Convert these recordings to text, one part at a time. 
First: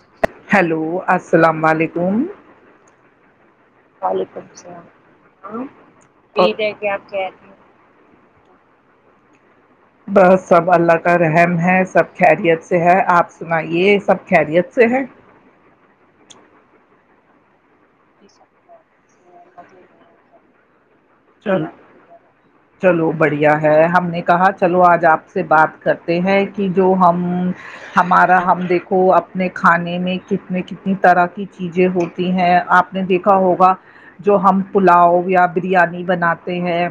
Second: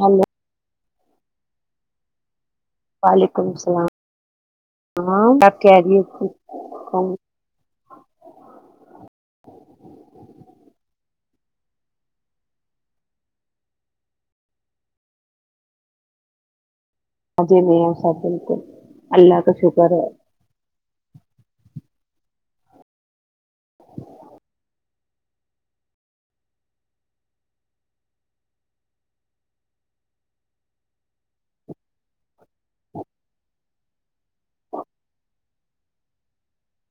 hello hello السلام علیکم وعلیکم وعلیکم السلام آپ ہاں کہہ رہی [unintelligible] بس سب اللہ کا رحم ہے سب خیریت سے ہے آپ سنایے سب خیریت سے ہیں مزے میں ہے ہم سب بالکل اللہ کا شکر ہے چلو چلو بڑھیا ہے ہم نے کہا چلو آج آپ سے بات کرتے ہیں کی جو ہم ہمارا ہم دیکھو اپنے کھانے میں کتنے کتنی طرح کی چیزیں ہوتی ہیں آپ نے دیکھا ہوگا جو ہم پلاؤ یا بریانی بناتے ہیں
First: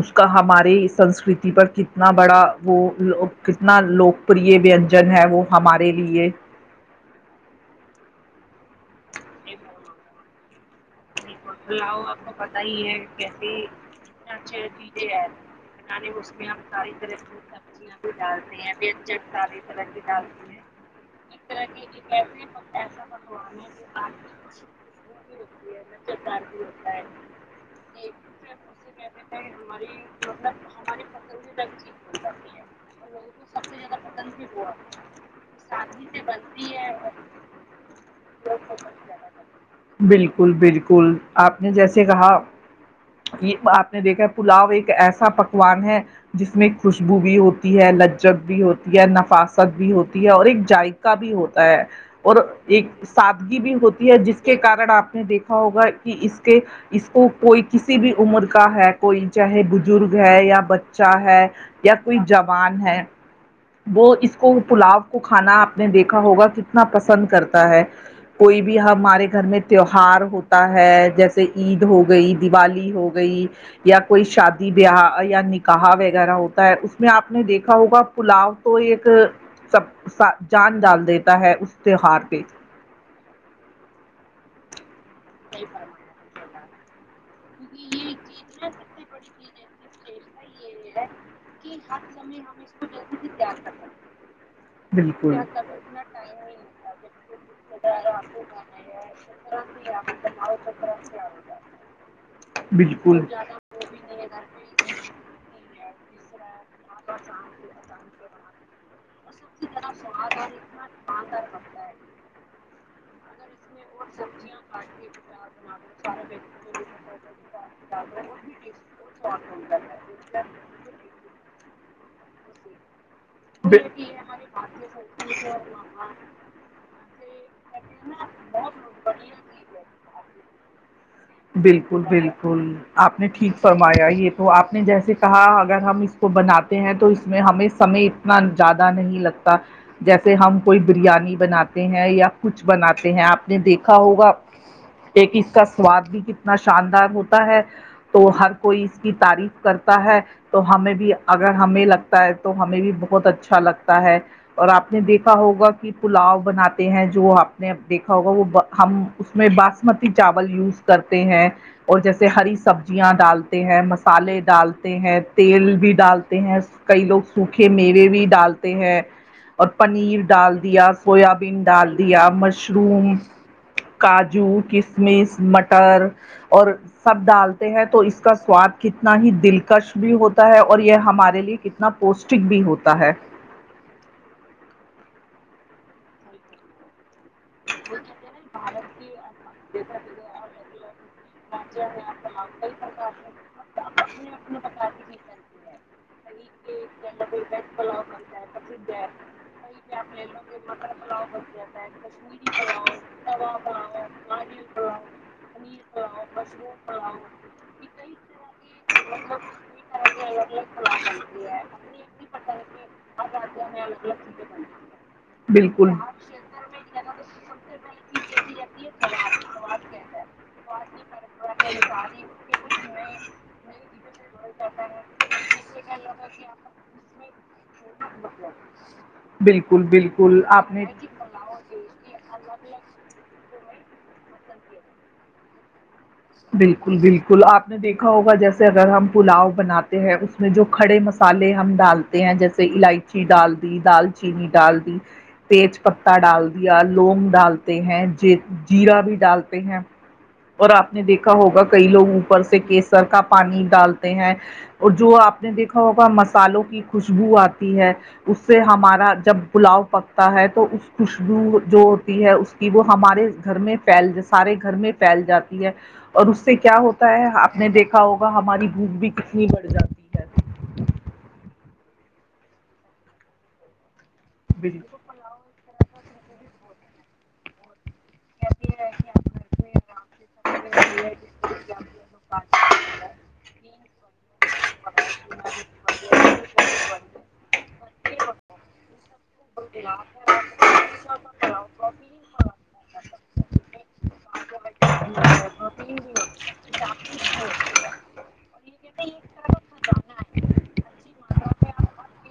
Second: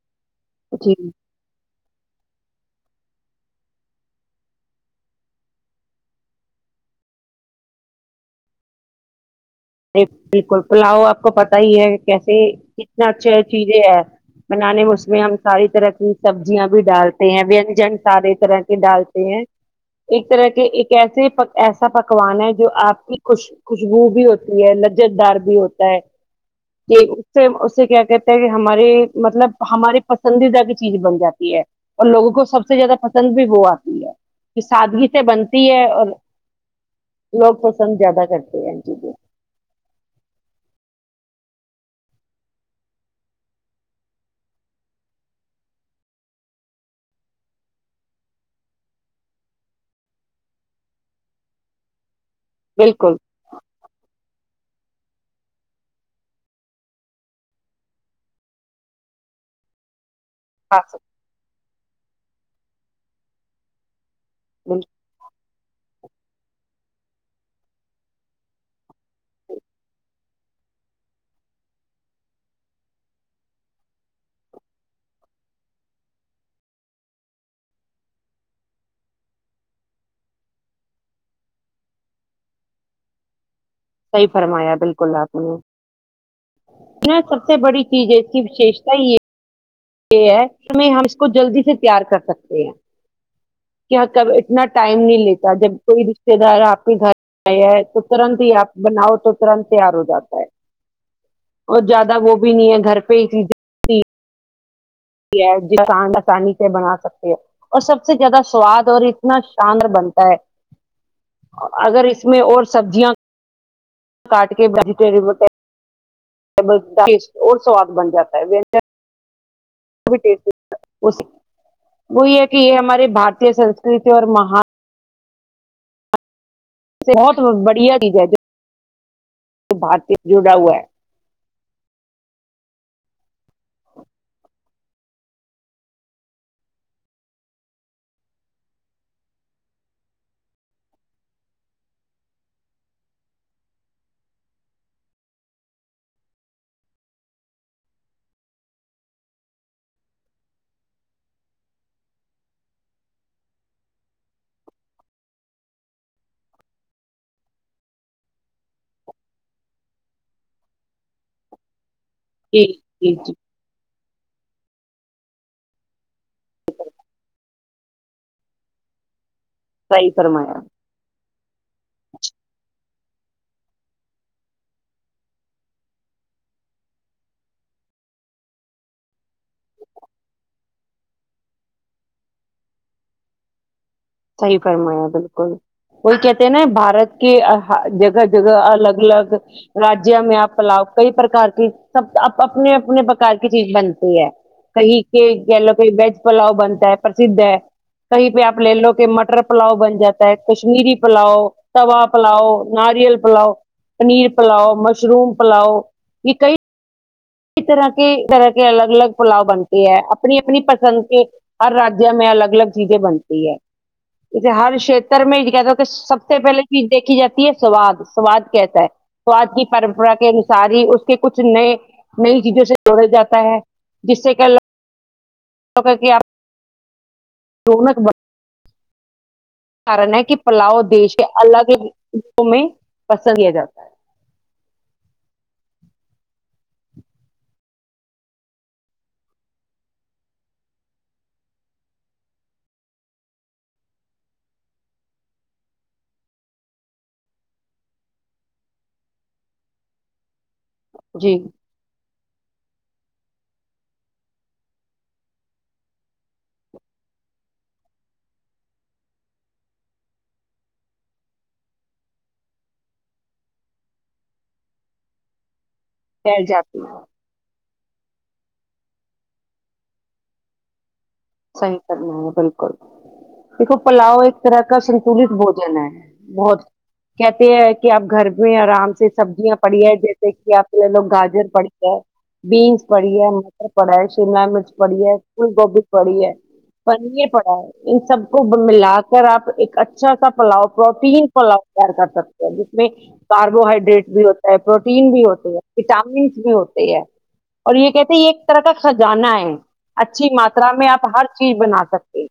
اس کا ہماری جی سنسکرت تی پر کتنا بڑا وہ لوک کتنا لوک پریہ وینجن ہے وہ ہمارے لیے بالکل بالکل پلاؤ آپ کو پتہ ہی ہے کیسے کتنا اچھا چیزیں ہے بنانے میں اس میں ہم ساری طرح کی سبزیاں بھی ڈالتے ہیں وینجن سارے طرح کے ڈالتے ہیں ایک طرح کے ایک ایسے پک ایسا پکوان ہے جو آپ کی خوش خوشبو بھی ہوت تی ہے لذت دار بھی ہوتا ہے لذت دار بھی ہوتا ہے اسے اسے کیا کہتے ہے کہ ہمارے مطلب ہمارے پسندیدہ کی چیزیں بن جاتی ہے اور لوگوں کو سب سے زیادہ پسند بھی وہ آتی ہے کی سادگی سے بن تی ہے اور لوگ پسند زیادہ کرتے ہیں چیزیں بالکل بالکل آپ نے جیسے کہا یے آپ نے دیکھا پلاؤ ایک ایسا پکوان ہے جس میں خوشبو بھی ہوتی ہے لجت بھی ہوتی ہے نفاست بھی ہوتی ہے اور ایک جائ کا بھی ہوتا ہے اور ایک بالکل سادگی بھی ہوتی ہے جس کے کارن آپ نے دیکھا کھا ہوگا کی اس کے اس کو کوئی کسی بھی عمر کا ہے کوئی چاہے بزرگ ہے یا خاص- بچہ ہے یا کوئی جوان ہے وہ اس کو بالکل پلاؤ کو کھانا آپ نے دیکھا ہوگا کتنا پسند کرتا ہے کوئی بھی ہمارے گھر میں تیوہار ہو ہوتا ہے جیسے عید ہو گئی دیوالی ہو گئی یا کوئی شادی بیاہ یا نکاح وغیرہ ہوتا ہے اس میں آپ نے دیکھا ہوگا پلاؤ وہ ایک سب سا جان ڈال دیتا ہے اس تہوار پے صحیح فرمایا بالکل آپ نے سب سب سے بڑی چیز ہے اس کی وشیشتا یے ایسے ہے ہم اس کو جلدی سے تیار کر سکتے ہیں کیا کب اتنا ٹائم نہیں بالکل لیتا جب کوئی رشتے دار آپ کے گھر آیا ہے [inaudible] تو جب ترنت ہی آپ رشتہ بناؤ تو دار ترنت تیار آپ ہو جاتا ہے کے گھر میں اور زیادہ وہ بھی نہیں ہے گھر پے ہی چیز ج آس آسانی [unintelligible] یہ بنا سکتے ہیں اور سب سے زیادہ سواد اور اتنا شاندار بنتا ہے اگر [unintelligible] اس میں اور سبزیاں کاٹ کے باریک باریک وہ سوادشٹ اور سواد بن جاتا ہےجیسے [inaudible] وہی ہے کہ یہ ہمارے بھارتیا بے- سنسکرتی اور مہان [inaudible] بہت بڑھیا چیز ہے بھارتی جڑا ہوا ہے بالکل بالکل آپ نے ٹھیک فرمایا یہ تو آپ نے جیسے کہا اگر ہم اس کو بناتے ہیں تو اس میں ہمیں سمے زیادہ نہیں لگتا جیسے ہم کوئی بریانی بناتے ہیں یا کچھ بناتے ہیں آپ نے دیکھا ہوگا ایک اس کا سواد بھی کتنا شاندار ہوتا ہے تو ہر کوئی اس کی تعریف کرتا ہے تو ہمیں بھی اگر ہمیں لگتا ہے تو ہمیں بھی بہت اچھا لگتا ہے اور آپ نے دیکھا ہوگا کہ پلاؤ بناتے ہیں جو آپ نے دیکھا ہوگا وہ ہم اس میں باسمتی چاول یوز کرتے ہیں اور جیسے ہری جی سبزیاں جی جی ڈال ہیں مسالے ڈالتے ہیں تیل بھی ڈالتے ہیں کئی لوگ سوکھے میوے وے بھی ڈالتے ہیں اور صحیح پنیر فرمایا ڈال دیا سویابین ڈال دیا مشروم کاجو کسمس مٹر اور سب ڈالتے ہیں تو اس کا سواد کتنا ہی دلکش بھی ہوتا ہے اور یہ ہمارے لیے نا پوشٹک بھی ہوتا ہے صحیح فرمایا بالکل وہی کہتے ہیں نا یہ بھارت کہ آہ جگہ جگہ الگ الگ راجیہ میں آپ پلاؤ کئی پرکار کی سب اپنے اپنے پرکار کی چیز بنتی ہے کہیں کہ کہہ لو کہ ویج پلاؤ بنتا ہے پرسد ہے کہیں پہ آپ لے لو کہ مٹر پلاؤ بن جاتا ہے کشمیری پلاؤ توا پلاؤ ناریل پلاؤ پنیر پلاؤ مشروم پلاؤ یہ کئی ہاں اسی طرح کے طرح کے الگ الگ پلاؤ بنتے ہے اپنی اپنی پسند کے ہر راجیہ میں الگ الگ چیزیں بنتی ہے اسے ہر شیتر میں کہ کہ بالکل سب سے پہلے چیز دیکھی جاتی سواد سواد کہتا ہے سواد کی پرمپرا کے انوسار ہی اس کے کچھ نئے نئی چیزوں سے جوڑا جاتا ہے جس سے کہ لا آپ دونوں کو بن بالکل کارن ہے کہ بالکل آپ پلاؤ نے دیش کے الگ الگ میں پسند کیا جاتا ہے بالکل بالکل آپ نے دیکھا ہوگا جیسے اگر ہم پلاؤ بناتے ہیں جو کھڑے مسالے ہم ڈالتے ہیں جیسے الائچی ڈال دی دال چینی ڈال دی تیج پتا ڈال دیا لونگ ڈالتے ہیں جیرا بھی ڈالتے ہیں اور آپ نے ہے دیکھا جی ہوگا کئی لوگ اوپر سے کیسر کا پانی ڈالتے ہیں اور جو آپ نے دیکھا ہوگا مسالوں کی خوشبو آتی ہے اس سے ہمارا جب پلاؤ پکتا ہے تو اس خوشبو جو ہوتی ہے اس کی وہ ہمارے گھر میں پھیل سارے گھر میں پھیل جاتی ہے اور اس پھیل سے کیا جاتی ہوتا ہے آپ نے دیکھا ہوگا ہماری بھوک بھی کتنی بڑھ جاتی ہے صحیح فرمایا بالکل دیکھو پلاؤ ایک طرح کا بجلی سنتولت بھو ہونا ہے بہت کہتے ہیں کہ آپ گھر میں آرام سے سبزیاں پڑی ہے جیسے کہ آپ کے لوگ گاجر پڑی ہے بینس پڑیے مٹر پڑا ہے شملہ مرچ پڑی ہے پھول گوبھی پڑا ہے ان سب کو ملا اگر آپ ایک اچھا سا پلاؤ پروٹین پلاؤ تیار کر سکتے ہیں جس میں کاربوہائیڈریٹ بھی ہوتا ہے پروٹین بھی ہوتے ہیں وٹامنس بھی ہوتے ہیں اور یے کہتے ہیں یے ایک طرح کا خزانہ ہے اچھی مات ترا میں آپ ہر چیز بنا سکتے ہیں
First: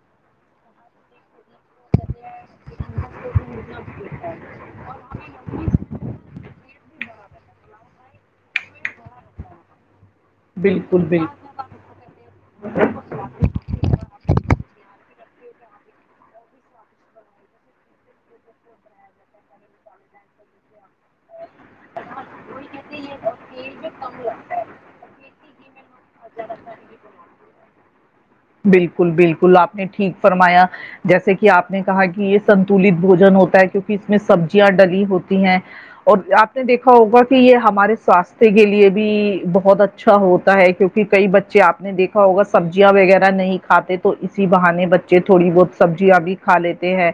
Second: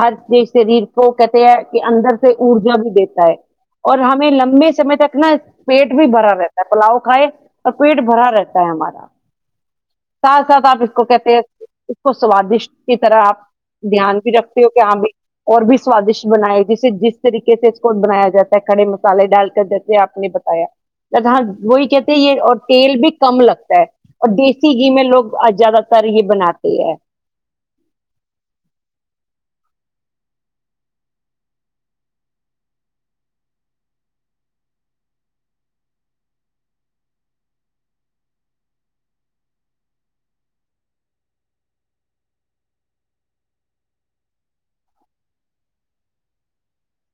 ہر شریر کو کہتے ہیں کہ اندر سے ارجا بھی دیتا ہے اور ہمیں لمبے سمے تک نا پیٹ بھی بھرا رہتا ہے پلاؤ کھائے اور پیٹ بھرا رہتا ہے ہمارا ساتھ ساتھ آپ اس بالکل کو بالکل کہتے ہیں اس کو سوادشٹ کی طرح آپ دھیان بھی رکھتے ہو کہ ہمیں اور بھی سوادشٹ بنائے جسے جس طریقے سے کو بنایا جاتا ہے کھڑے مسالے ڈال کر جیسے آپ نے بتایا ہے وہی کہتے یے اور تیل بھی کم لگتا ہے اور دیسی گھی میں لوگ آج زیادہ تر ہی بناتے ہیں بالکل بالکل آپ نے ٹھیک فرمایا جیسے کہ آپ نے کہا کی یے سب تولیت بھوجن ہوتا ہے کیونکی اس میں سبزیاں ڈلی ہوتی ہیں اور آپ نے دیکھا ہوگا کی یے ہمارے سواستھ کے لیے بھی بہت اچھا ہوتا ہے کیونکہ کہ کئی بچے آپ نے دیکھا ہوگ سبزیاں وغیرہ نہیں کھاتے تو اسی بہانے بچے تھوڑی بہت سبزیاں بھی کھا لیتے ہیں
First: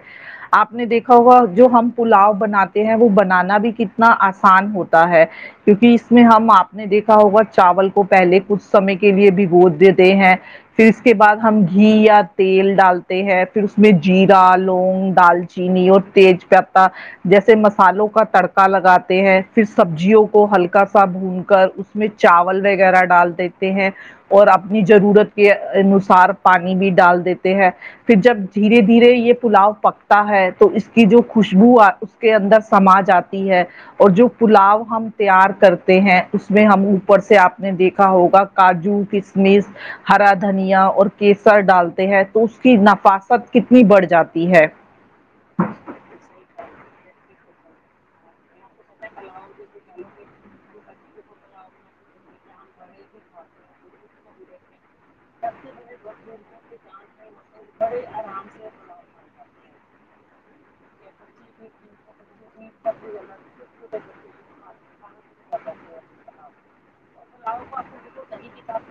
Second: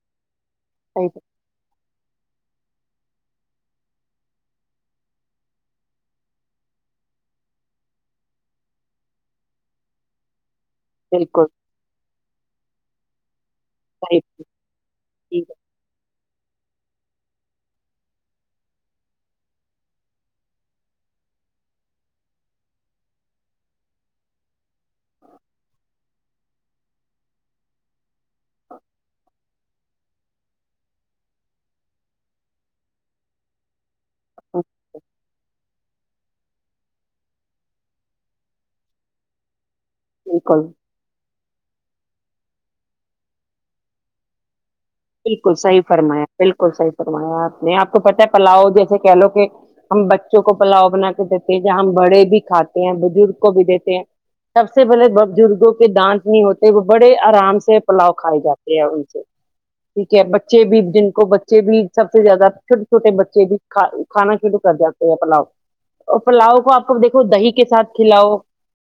آپ نے دیکھا ہوگا جو ہم پلاؤ بناتے ہیں وہ بنانا بھی کتنا آسان ہوتا ہے کیونکی اس میں ہم آپ نے دیکھا ہوگا چاول کو پہلے کچھ سمے کے لیے بھی گود دیتے ہیں پھر اس کے بعد بالکل ہم گھی یا تیل ڈالتے ہیں پھر اس میں صحیح، جیرا لونگ ڈال چینی اور تیج پتہ جیسے مسالوں کا تڑکا لگاتے ہیں پھر سبزیوں کو ہلکا سا بھون کر میں چاول وغیرہ ڈال دیتے ہیں اور اپنی ضرورت کے انوسار پانی بھی ڈال دیتے ہیں پھر جب دھیرے دھیرے یے پلاؤ پک تا ہے تو اس کی جو خوشبو اس کے اندر سما جا تی ہے اور جو پلاؤ ہم تیار کرتے ہیں اس میں ہم اوپر سے آپ نے دیکھا ہوگا کاجو کشمش ہرا بالکل دھنیا اور کے سر ڈالتے ہیں تو اس کی نفاست کتنی بڑھ جاتی ہے بالکل صحیح فرمایا بالکل صحیح فرمایا آپ نے آپ کو پتا پلاؤ جیسے کہہ لو کہ ہم بچوں کو پلاؤ بنا کے دیتے ہیں جے ہم بڑے بھی کھاتے ہیں بزرگ کو بھی دیتے ہیں سب سے پہلے بزرگوں کے دانت نہیں ہوتے وہ بڑے آرام سے پلاؤ کھائے جاتے ہیں ان سے ٹھیک ہے بچے بھی جن کو بچے بھی سب سے زیادہ چھوٹے چھوٹے بچے بھی کھا کھانا شروع کر جاتے ہیں پلاؤ اور پلاؤ کو آپ اب دیکھو دہی کے ساتھ کھلاؤ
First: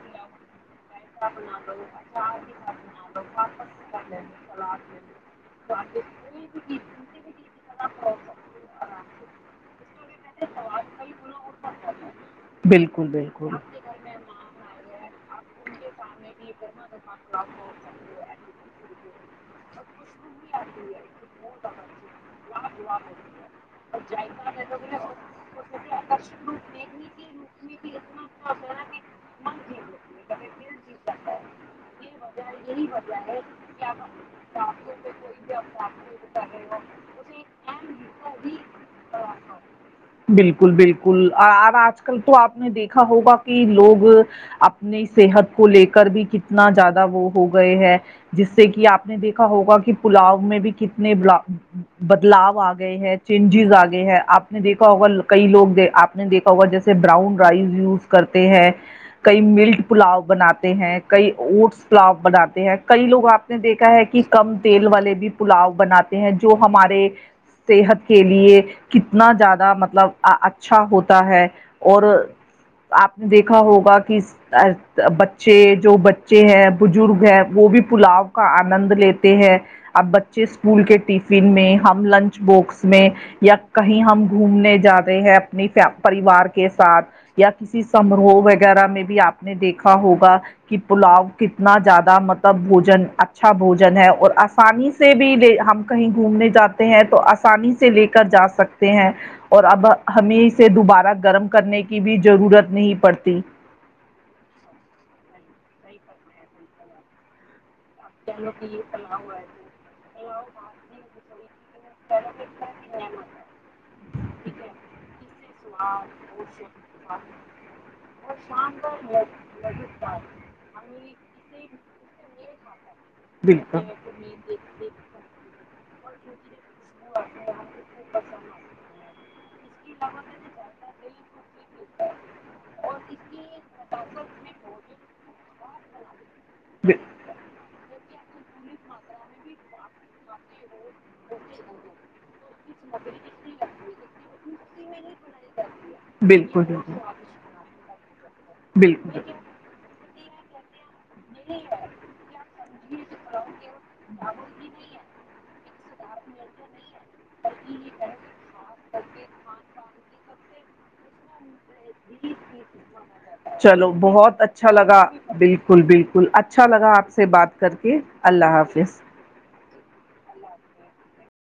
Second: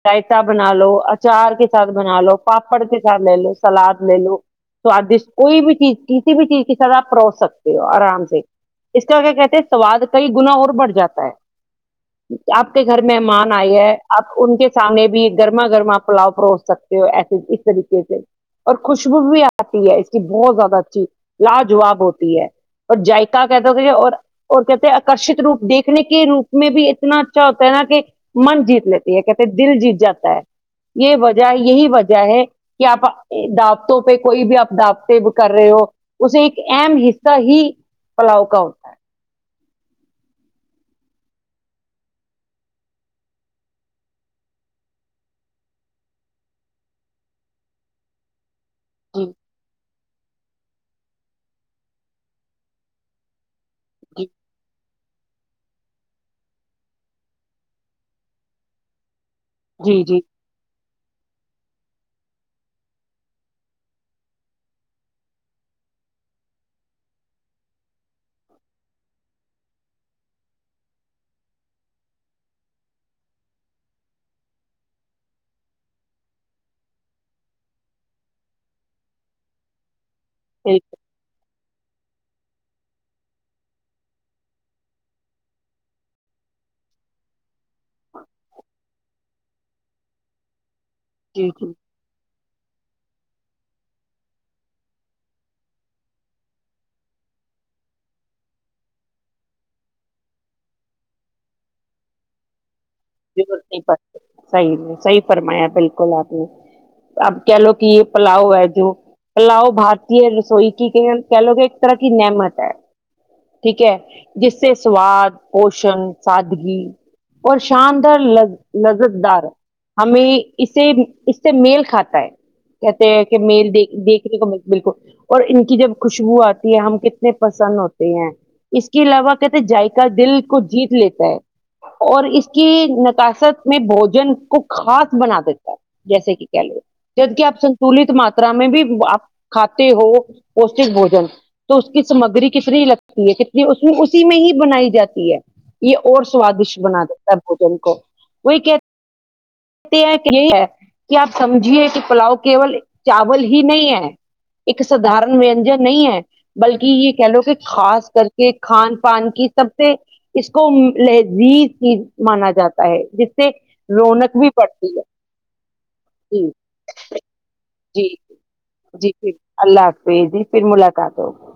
رائتا بنا لو اچار کے ساتھ بنا لو پاپڑ کے ساتھ لے لو سلاد لے لو سوادیش کوئی بھی چیز کسی بھی چیز کی آپ پروس سکتے ہو آرام سے اس کا کیا کہتے ہیں سواد کئی گنا اور بڑھ جاتا ہے آپ کے گھر بالکل مہمان بالکل آئی ہے آپ ان کے سامنے بھی گرما گرما پلاؤ پروس سکتے ہو ایسے اس طریقے سے اور خوشبو بھی آتی ہے اس کی بہت زیادہ اچھی لاجواب ہوتی ہے اور جائقہ کہتے ہوتے اور اور کہتے ہیں آکرشت روپ دیکھنے کے روپ میں بھی اتنا اچھا ہوتا ہے نا کہ من جیت لیتی ہے کہتے ہے دل جیت جاتا ہے یہ وجہ یہی وجہ ہے کہ آپ دابتوں پہ کوئی بھی آپ دعوتیں کر رہے ہو ایک اہم حصہ ہی پلاؤ کا ہوتا ہے بالکل بالکل اب آج کل تو آپ نے دیکھا ہوگا کہ لوگ اپنی صحت کو لے کر بھی کتنا زیادہ وہ ہو گئے ہے جس سے کہ آپ نے جی دیکھا ہوگا کہ پلاؤ میں بھی کتنے بدلاؤ آ گئے ہیں جن چیز آ گئے ہے آپ نے دیکھا ہوگا کئی لوگ آپ نے دیکھا ہوگا جیسے براؤن رائس یوز کرتے ہیں کئی ملٹ جی جی پلاؤ بناتے ہیں کئی اوٹس پلاؤ بناتے ہیں کئی لوگ آپ نے دیکھا ہے کہ کم تیل والے بھی پلاؤ بناتے ہیں جو ہمارے صحت کے لیے کتنا زیادہ مطلب اچھا ہوتا ہے اور آپ نے دیکھا ہوگا کس بچے جو بچے ہیں بزرگ ہے وہ بھی پلاؤ کا آنند لیتے ہیں اب بچے جی جی اسکول کے ٹفن میں ہم لنچ باکس میں یا کہیں ہم گھومنے جاتے ہیں اپنی فیم پریوار کے ساتھ یا کسی سماروہ وغیرہ میں بھی آپ نے دیکھا ہوگا کہ پلاؤ جی جی کتنا زیادہ مطلب بھوجن اچھا بھوجن ہے اور آسانی سے بھی لے ہم کہیں گھومنے جاتے ہیں تو آسانی سے لے کر جا سکتے ہیں اور اب ہمیں اسے دوبارہ گرم کرنے کی بھی ضرورت نہیں پڑتی ضرورت صحیح صحیح فرمایا بالکل آپ نے اب کہہ لو کہ پلاؤ ہے جو پلاؤ بھارتی رسوئی کی کہہ لو کہ ایک طرح کی نعمت ہے ٹھیک ہے جس سے سواد پوشن سادگی اور شاندار لذ لذت دار ہمیں اسے اس سے میل کھاتے کہتے ہے کہ مل بالکل دیکھ دیکھ بالکل اور ان کی جب خوشبو آتی ہے ہم کتنے پسند ہوتے صحیح ہیں اس کے علاوہ کہتے ہیں جایقہ دل کو جیت لیتا ہے اور اس کی نکاصت میں بھوجن کو خاص بنا دیتا ہے جیسے کہ کیا لے ب جبک آپ سنتولت مات [unintelligible] صبح میں بھی آپ کھاتے ہو پوشتک بھوجن تو اس کی گری کتنی لگتی ہے کنی اسی میں ہی بنائی جاتی ہے یہ اور سوادش بنا دیتا ہے اٹم کا بالکل کہ یہی ہے کہ آپ سمجھیے کہ پلاؤ کیول چاول ہی نہیں ہے ایک سدارن ونجن نہیں ہے بلکہ یہ کہہ لو کہ خاص کر کے کھان پان کی سب سے اس کو لذیذ چیز مانا جاتا ہے جس سے چلو رونق بہت بھی اچھا بڑھتی ہے لگا بالکل بالکل جی اچھا لگا آپ سے بات کر کے جی اللہ حافظ جی پھر اللہ حافظ جی پھر ملاقات ہوگی